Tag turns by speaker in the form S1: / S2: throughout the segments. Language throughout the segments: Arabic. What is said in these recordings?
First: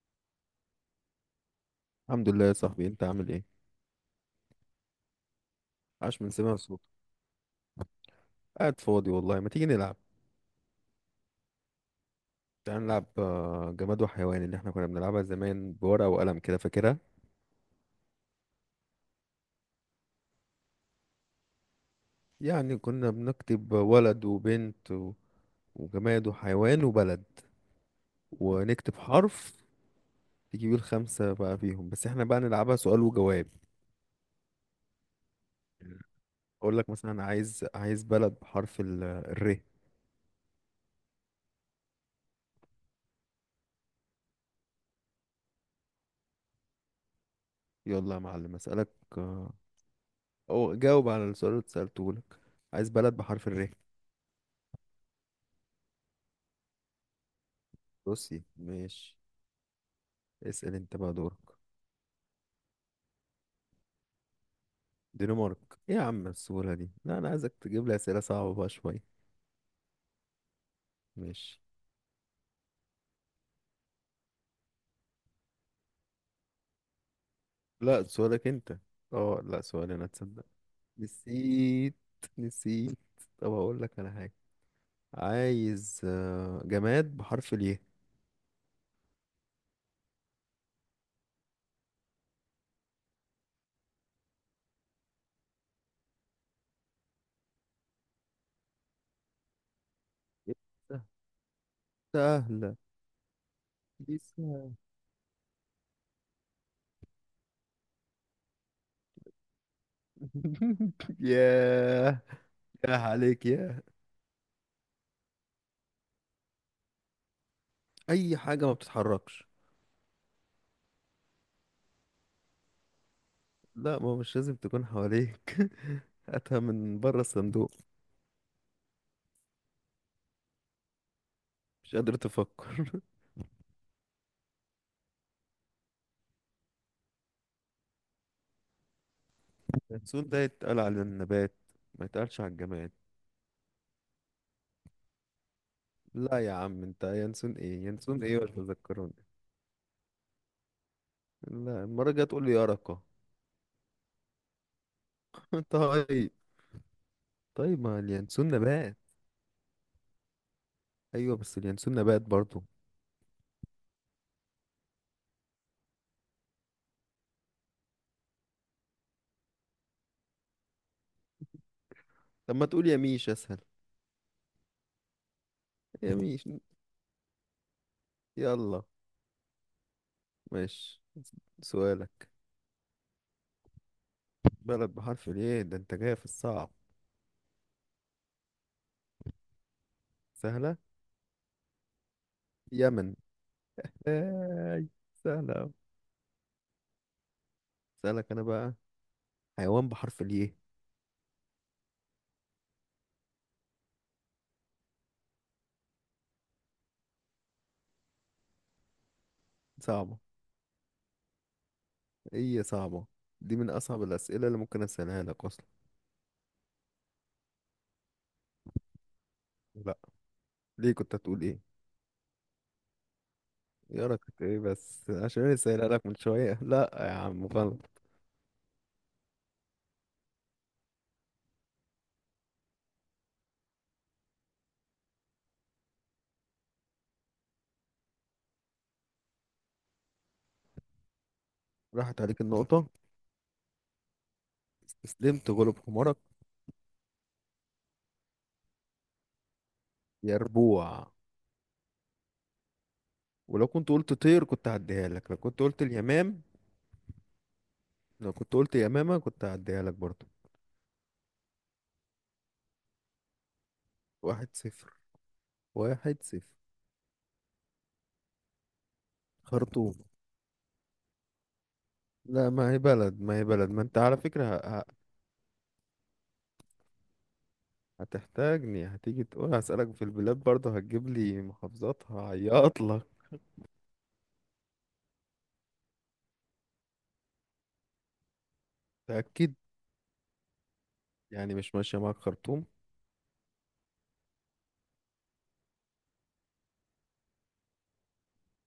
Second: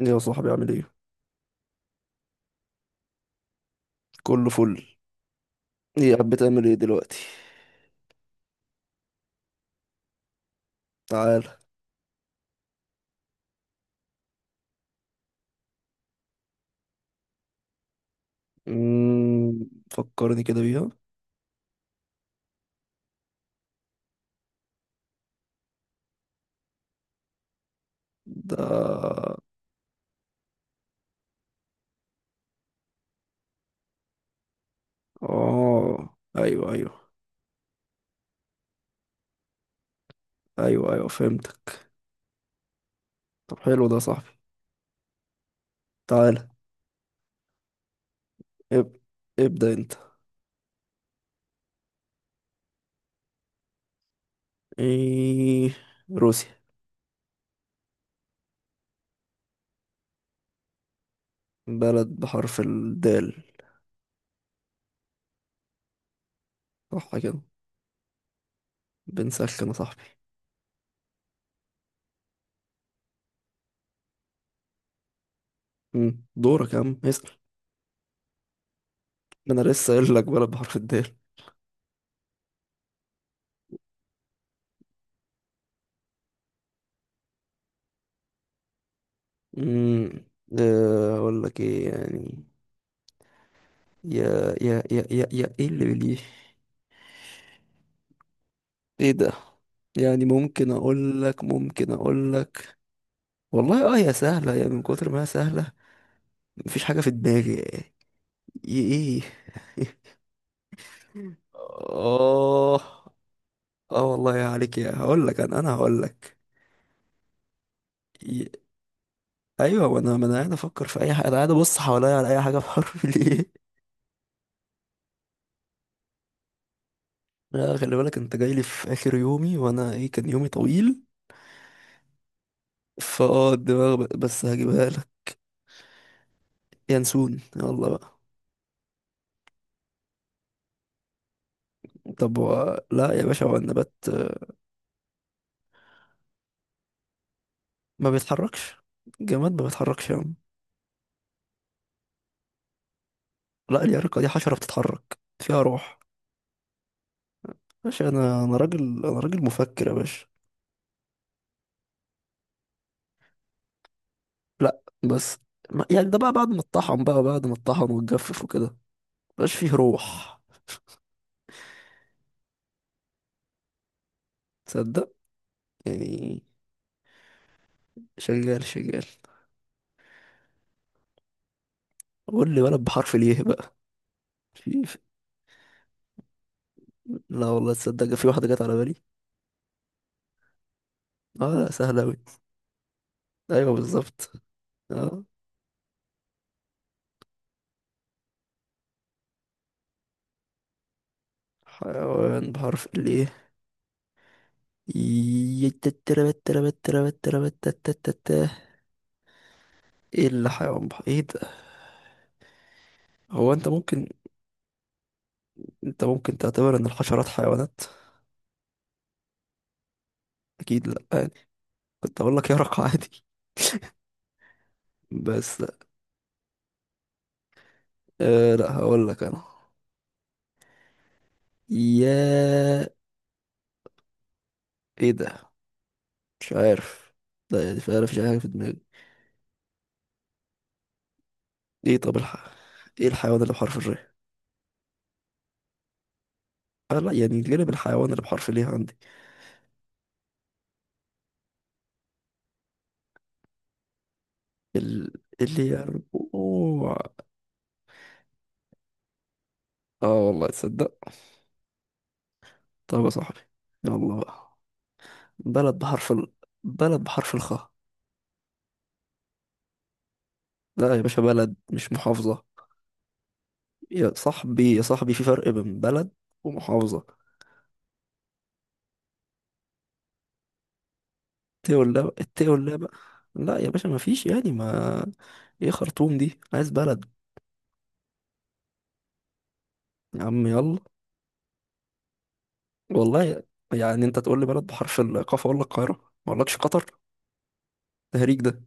S1: ايه يا صاحبي، عامل ايه؟
S2: الحمد لله يا صاحبي، انت عامل ايه؟
S1: كله فل. ايه،
S2: عاش
S1: قاعد
S2: من سمع
S1: بتعمل ايه
S2: صوتك.
S1: دلوقتي؟
S2: قاعد فاضي والله، ما تيجي نلعب؟
S1: تعال.
S2: تعال نلعب جماد وحيوان اللي احنا كنا بنلعبها زمان بورقة وقلم كده، فاكرها؟
S1: فكرني كده بيها.
S2: يعني كنا بنكتب ولد وبنت وجماد وحيوان وبلد، ونكتب
S1: ده.
S2: حرف. تجيب الخمسة بقى فيهم، بس احنا بقى نلعبها سؤال وجواب.
S1: اه، ايوه
S2: اقول لك
S1: ايوه
S2: مثلا، عايز بلد بحرف الر.
S1: ايوه ايوه، فهمتك. طب حلو ده يا صاحبي. تعال.
S2: يلا يا معلم اسألك.
S1: اب...
S2: آه،
S1: ابدأ انت.
S2: او جاوب على السؤال اللي سألته لك. عايز بلد بحرف الر.
S1: ايه؟ روسيا.
S2: بصي، ماشي. اسأل انت بقى، دورك.
S1: بلد بحرف الدال.
S2: دنمارك. ايه يا عم السهولة دي؟
S1: صح
S2: لا انا
S1: كده.
S2: عايزك تجيب لي اسئلة صعبة بقى شوية.
S1: بنسخن يا صاحبي.
S2: ماشي.
S1: دورك يا عم، اسأل.
S2: لا، سؤالك انت. اه
S1: ما انا
S2: لا،
S1: لسه
S2: سؤال انا،
S1: قايل لك
S2: تصدق.
S1: بلد بحرف الدال.
S2: نسيت، نسيت. طب هقول لك على حاجة. عايز جماد بحرف الياء.
S1: امم اقول لك ايه يعني؟ يا يا يا يا يا، ايه اللي بليه؟ ايه ده؟ يعني
S2: إيه؟
S1: ممكن اقول لك ممكن اقول
S2: سهلة.
S1: لك والله هي
S2: دي
S1: سهله، يا
S2: سهلة.
S1: من كتر ما هي سهله. مفيش حاجه في دماغي. ايه؟
S2: ياه. ياه
S1: اه.
S2: عليك ياه.
S1: اه والله، يا عليك، يا هقول لك، انا هقول لك.
S2: أي
S1: ي-
S2: حاجة ما بتتحركش.
S1: ايوه، ما انا قاعد افكر في اي حاجه، انا قاعد ابص حواليا على اي حاجه بحرف ليه.
S2: لا ما هو مش لازم تكون حواليك. هاتها من بره الصندوق.
S1: لا خلي بالك، انت جاي لي في اخر يومي، وانا ايه، كان يومي طويل.
S2: مش قادر تفكر.
S1: فاه الدماغ، بس هجيبها لك. ينسون، يلا بقى.
S2: ينسون ده يتقال على النبات، ما
S1: طب
S2: يتقالش على الجماد.
S1: لا يا باشا هو النبات،
S2: لا يا عم، انت ينسون ايه
S1: ما
S2: ينسون ايه ولا
S1: بيتحركش.
S2: تذكرون.
S1: الجماد ما بيتحركش يا عم.
S2: لا، المرة الجاية تقول لي يرقة.
S1: لا، اليرقة دي حشرة بتتحرك فيها روح.
S2: طيب.
S1: يا
S2: طيب ما
S1: باشا، انا
S2: اليانسون
S1: انا راجل.
S2: نبات.
S1: انا راجل مفكر يا باشا.
S2: ايوه بس اليانسون نبات برضو.
S1: لا بس. ما... يعني ده بقى بعد ما اتطحن واتجفف وكده، مبقاش فيه روح.
S2: طب ما تقول يميش، اسهل.
S1: تصدق؟ يعني
S2: يميش.
S1: شغال
S2: يلا.
S1: شغال.
S2: ماشي. سؤالك.
S1: قول لي بلد بحرف ليه بقى. في
S2: بلد
S1: في-
S2: بحرف الايه ده؟ انت جاي في الصعب.
S1: لا والله تصدق، في واحدة جت على بالي.
S2: سهلة.
S1: اه لا، سهلة أوي.
S2: يمن.
S1: ايوه بالظبط.
S2: اي،
S1: اه.
S2: سهلة أوي. سألك انا بقى. حيوان بحرف الايه.
S1: حيوان بحرف ليه. يتتربتربتربتربتتتتت.
S2: صعبة.
S1: ايه اللي حيوان بحر ايه ده؟
S2: ايه صعبة.
S1: هو
S2: دي
S1: انت
S2: من اصعب
S1: ممكن
S2: الاسئلة اللي ممكن اسألها لك اصلا.
S1: انت ممكن تعتبر ان الحشرات حيوانات؟
S2: لا.
S1: اكيد
S2: ليه،
S1: لا
S2: كنت
S1: يعني.
S2: هتقول ايه؟
S1: كنت اقول لك يرق عادي.
S2: يا رك، كنت ايه بس عشان انا
S1: بس لا.
S2: سايلها لك من شويه. لا يا عم غلط.
S1: لا هقول لك انا. يا. ايه ده؟ مش عارف. لا يعني فعلا مفيش اي حاجه في دماغي. ايه،
S2: راحت عليك النقطه.
S1: ايه الحيوان اللي بحرف الر؟
S2: استسلمت، غلب حمارك.
S1: لا يعني، غالب، الحيوان اللي بحرف ليه عندي.
S2: يا ربوع. ولو كنت قلت طير كنت هعديها
S1: ال...
S2: لك، لو كنت
S1: اللي
S2: قلت
S1: يعني.
S2: اليمام.
S1: أوه.
S2: لو كنت قلت يمامه كنت هعديها لك
S1: اه
S2: برضه.
S1: والله تصدق. طب يا صاحبي، يلا
S2: واحد
S1: بقى.
S2: صفر
S1: بلد بحرف
S2: واحد
S1: ال...
S2: صفر
S1: بلد بحرف الخاء.
S2: خرطوم.
S1: لا يا باشا، بلد مش محافظة.
S2: لا ما هي بلد، ما هي بلد، ما انت
S1: يا
S2: على فكره
S1: صاحبي يا صاحبي، في فرق بين بلد ومحافظة.
S2: هتحتاجني. هتيجي تقول هسألك في البلاد برضه هتجيب لي
S1: التقل
S2: محافظات،
S1: لا، التقل لا
S2: هعيط
S1: بقى.
S2: لك.
S1: لا يا باشا، ما فيش يعني ما ايه خرطوم دي، عايز بلد.
S2: تأكد.
S1: يا عم يلا.
S2: يعني مش ماشيه معاك خرطوم.
S1: والله يعني انت تقول لي بلد بحرف القاف اقول لك القاهرة، ما اقولكش قطر. تهريج ده.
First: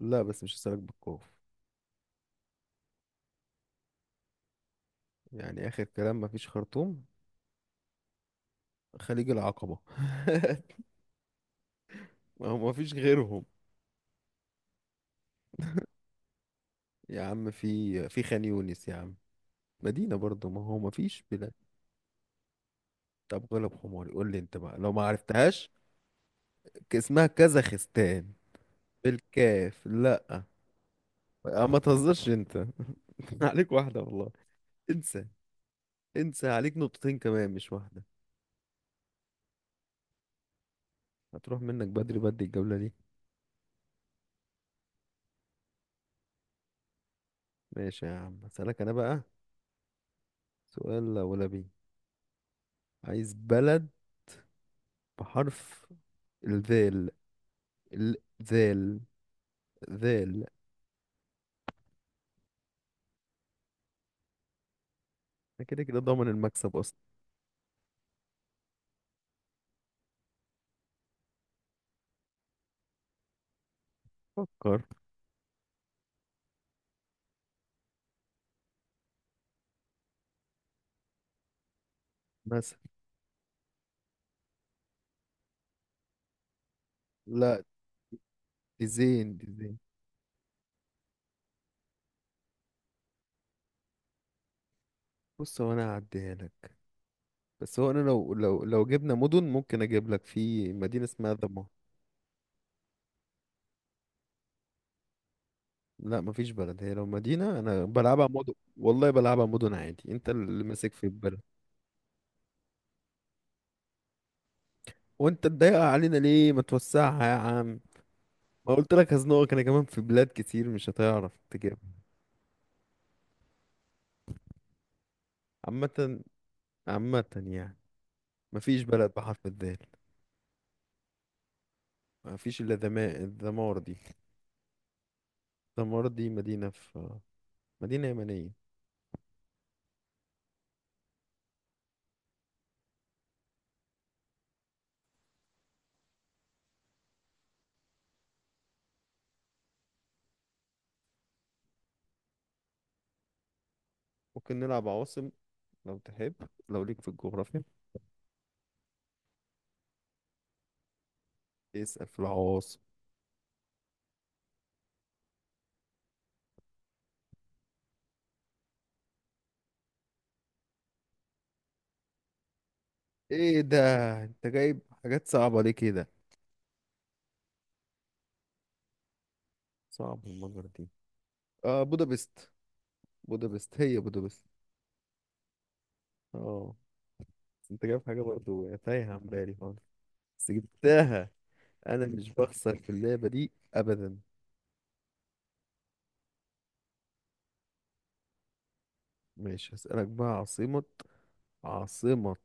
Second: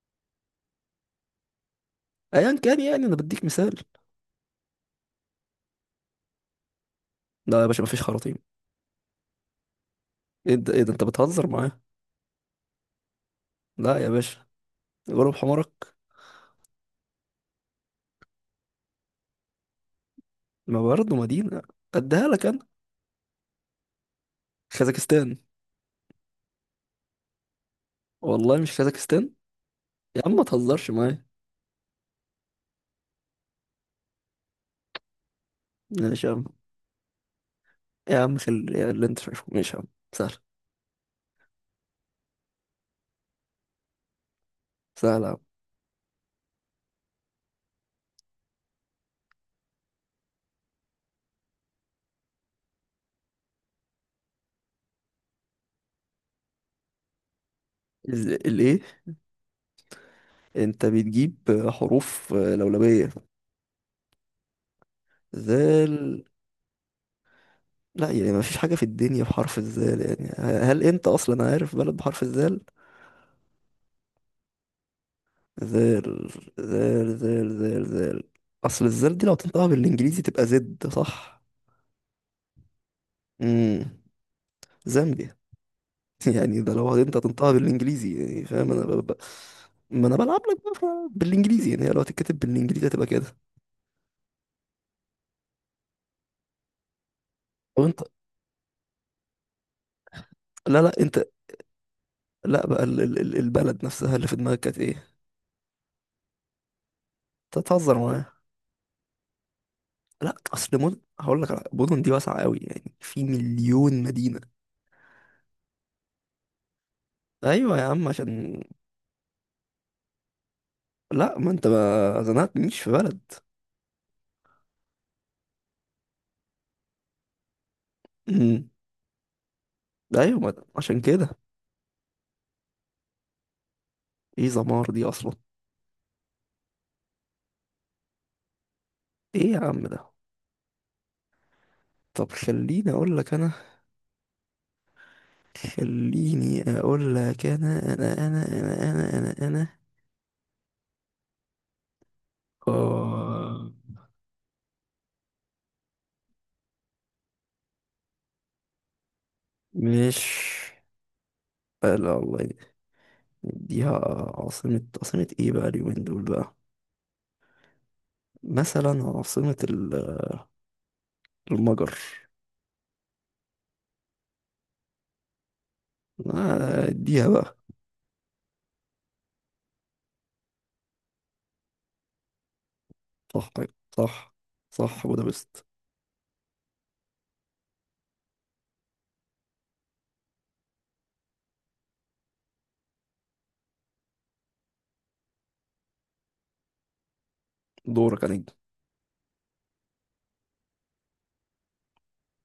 S2: لا بس مش هسألك بالكوف.
S1: ايا كان، يعني انا بديك مثال.
S2: يعني آخر كلام مفيش خرطوم؟
S1: لا يا باشا ما فيش خراطيم.
S2: خليج العقبة.
S1: ايه ده ايه ده، انت بتهزر معايا؟
S2: ما هو مفيش غيرهم.
S1: لا يا باشا، غلب حمارك.
S2: يا عم في خان يونس يا عم. مدينة برضو، ما هو
S1: ما برضه
S2: مفيش بلاد.
S1: مدينة، اديها لك انا.
S2: طب غلب حماري، قول لي انت بقى لو ما
S1: خازكستان.
S2: عرفتهاش. اسمها كازاخستان.
S1: والله مش كازاخستان.
S2: بالكاف،
S1: يا عم
S2: لا.
S1: ما تهزرش معايا.
S2: ما تهزرش انت. عليك واحدة والله. انسى.
S1: ماشي يا عم.
S2: انسى، عليك نقطتين كمان مش واحدة.
S1: يا عم خل يا اللي انت شايفه، ماشي يا عم. سهل.
S2: هتروح منك بدري بدري الجولة دي.
S1: سهل يا عم.
S2: ماشي يا عم، اسألك انا بقى. سؤال لا ولا بيه. عايز بلد بحرف الذال.
S1: الايه؟
S2: الذال. ذيل.
S1: انت بتجيب حروف لولبية.
S2: أنا كده كده
S1: زال.
S2: ضامن المكسب اصلا.
S1: لا يعني، ما فيش حاجة في الدنيا بحرف الزال، يعني هل انت اصلا عارف بلد بحرف الزال؟
S2: فكر.
S1: زال زال زال زال زال. اصل الزال دي لو تنطقها بالانجليزي تبقى زد، صح؟
S2: مثلا.
S1: امم زامبيا. يعني ده لو انت هتنطقها
S2: لا.
S1: بالانجليزي، يعني فاهم، انا
S2: ديزين ديزين.
S1: ما انا بلعب لك بقى بالانجليزي، يعني هي لو هتتكتب بالانجليزي هتبقى كده.
S2: بص هو انا هعديها لك. بس هو انا
S1: وانت.
S2: لو جبنا مدن ممكن اجيب لك في
S1: لا لا
S2: مدينة
S1: انت.
S2: اسمها ذمار.
S1: لا بقى البلد نفسها اللي في دماغك كانت ايه؟
S2: لا مفيش بلد. هي لو
S1: انت
S2: مدينة انا
S1: بتهزر
S2: بلعبها
S1: معايا.
S2: مدن والله، بلعبها مدن عادي، انت
S1: لا
S2: اللي
S1: اصل
S2: ماسك في البلد.
S1: هقول لك مدن دي واسعه قوي، يعني في مليون مدينه.
S2: وانت تضايقها علينا ليه؟ ما توسعها يا
S1: ايوه
S2: عم.
S1: يا عم عشان.
S2: ما قلت لك هزنقك انا كمان في بلاد كتير مش هتعرف
S1: لا، ما انت
S2: تجيبها.
S1: ما زنقتنيش في بلد.
S2: عامة. عامة يعني.
S1: امم.
S2: مفيش بلد بحرف الذال.
S1: ايوه، ما... عشان كده.
S2: مفيش الا الذمار دي.
S1: ايه زمار دي اصلا؟
S2: دمار دي مدينة في. مدينة يمنية.
S1: ايه يا عم ده. طب خليني اقول لك انا. خليني اقول لك انا. اه.
S2: ممكن نلعب عواصم لو تحب، لو ليك في الجغرافيا.
S1: مش. لا
S2: اسأل في
S1: الله.
S2: العواصم.
S1: اديها. عاصمة ايه بقى اليومين دول بقى؟ مثلا عاصمة ال- المجر.
S2: ايه ده، انت جايب حاجات صعبة ليه كده؟
S1: اديها بقى.
S2: صعب المجر دي. اه، بودابست.
S1: صح
S2: بودابست، هي
S1: صح
S2: بودابست.
S1: صح، بودابست.
S2: اه بس انت جايب حاجة برضو تايهة عن بالي خالص، بس جبتها. انا مش بخسر في اللعبة دي ابدا.
S1: دورك عليك.
S2: ماشي، هسألك بقى. عاصمة. عاصمة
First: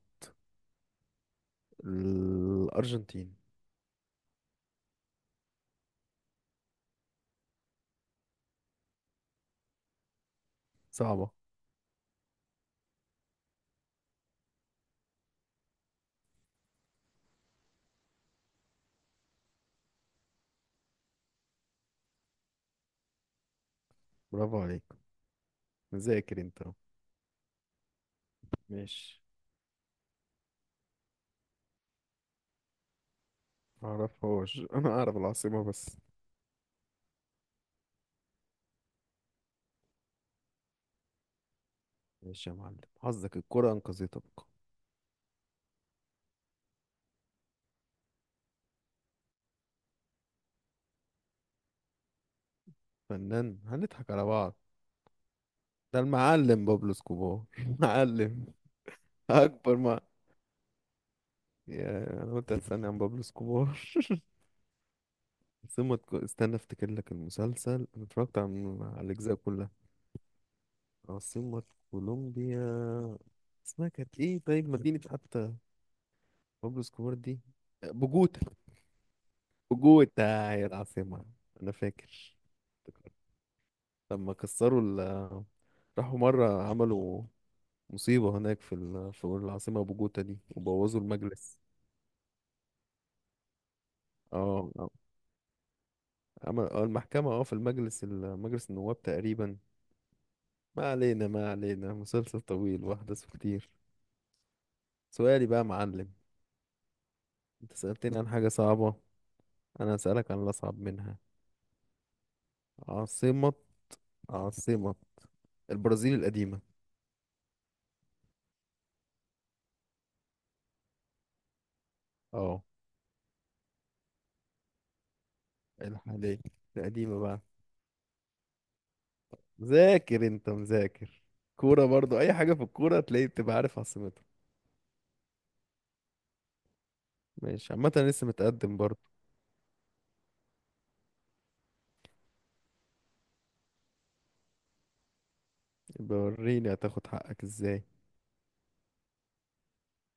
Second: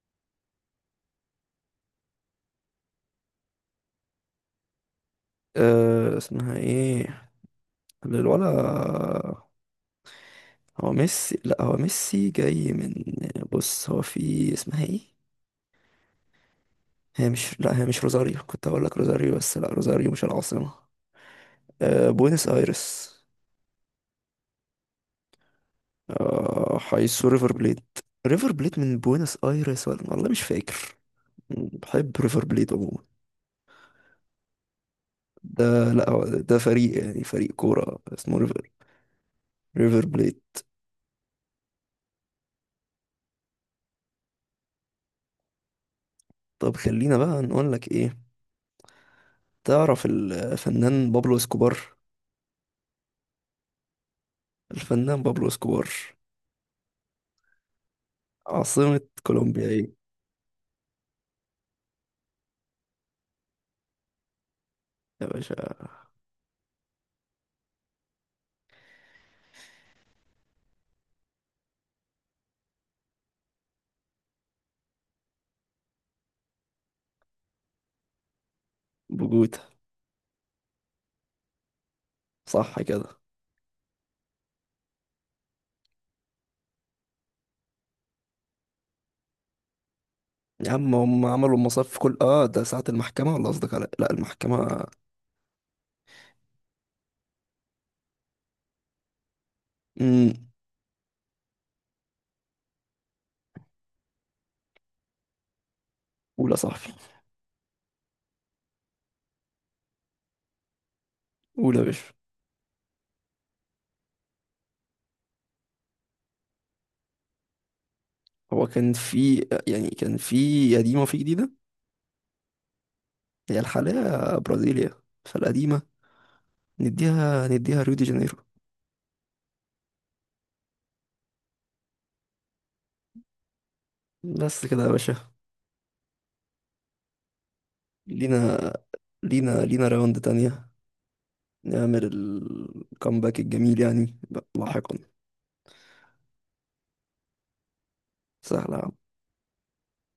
S2: الأرجنتين.
S1: أه، اسمها ايه؟ الولا. هو
S2: صعبة.
S1: ميسي، لا هو ميسي جاي من، بص هو في اسمها ايه؟ هي مش لا هي مش روزاريو، كنت هقول لك روزاريو، بس لا روزاريو مش العاصمة. آه بوينس ايرس.
S2: برافو عليك. مذاكر انت أهو.
S1: آه، حيث ريفر بليد. ريفر بليد من
S2: ماشي.
S1: بوينس ايرس ولا؟ والله مش فاكر. بحب ريفر بليد عموما.
S2: معرفهاش، انا اعرف العاصمة
S1: ده.
S2: بس.
S1: لا هو ده فريق، يعني فريق كورة اسمه ريفر، ريفر بليد.
S2: ماشي يا معلم، حظك الكرة انقذتك.
S1: طب خلينا بقى نقول لك ايه. تعرف الفنان بابلو اسكوبار؟
S2: فنان هنضحك على بعض.
S1: الفنان بابلو اسكوبار.
S2: ده المعلم بابلو سكوبار. معلم.
S1: عاصمة كولومبيا
S2: اكبر
S1: ايه؟
S2: ما. يا انا قلت هتسألني عن بابلو سكوبار.
S1: يا باشا.
S2: عاصمة استنى افتكر لك المسلسل انا اتفرجت على الاجزاء كلها. عاصمة كولومبيا، اسمها كانت ايه؟ طيب مدينة حتى، بابلو سكوبار دي. بوجوتا.
S1: بوجوتا.
S2: بوجوتا هي العاصمة، انا فاكر.
S1: صح كده.
S2: لما كسروا راحوا مرة عملوا مصيبة هناك في في العاصمة بوجوتا دي،
S1: يا عم
S2: وبوظوا
S1: هم عملوا
S2: المجلس.
S1: المصاف في كل، ده ساعة المحكمة، ولا قصدك على، لا،
S2: اه
S1: المحكمة.
S2: اه. عمل المحكمة في المجلس مجلس النواب تقريبا.
S1: امم.
S2: ما علينا، ما علينا، مسلسل طويل وأحداثه كتير. سؤالي بقى يا معلم.
S1: أولى صاحبي.
S2: انت سألتني عن حاجة صعبة، أنا هسألك عن الأصعب منها.
S1: أولى يا باشا.
S2: عاصمة. عاصمة البرازيل القديمة.
S1: هو كان في، يعني كان في قديمة وفي جديدة.
S2: اه
S1: هي الحالية برازيليا، فالقديمة
S2: الحالية. القديمة بقى.
S1: نديها ريو دي جانيرو.
S2: مذاكر انت، مذاكر. كورة برضو، أي حاجة في الكورة تلاقي بتبقى عارف عاصمتها.
S1: بس كده يا باشا.
S2: ماشي عامة، أنا لسه
S1: لينا.
S2: متقدم برضو.
S1: لينا لينا راوند تانية، نعمل الكامباك الجميل يعني. لاحقا.
S2: بوريني هتاخد حقك ازاي؟
S1: سهلة يا عم.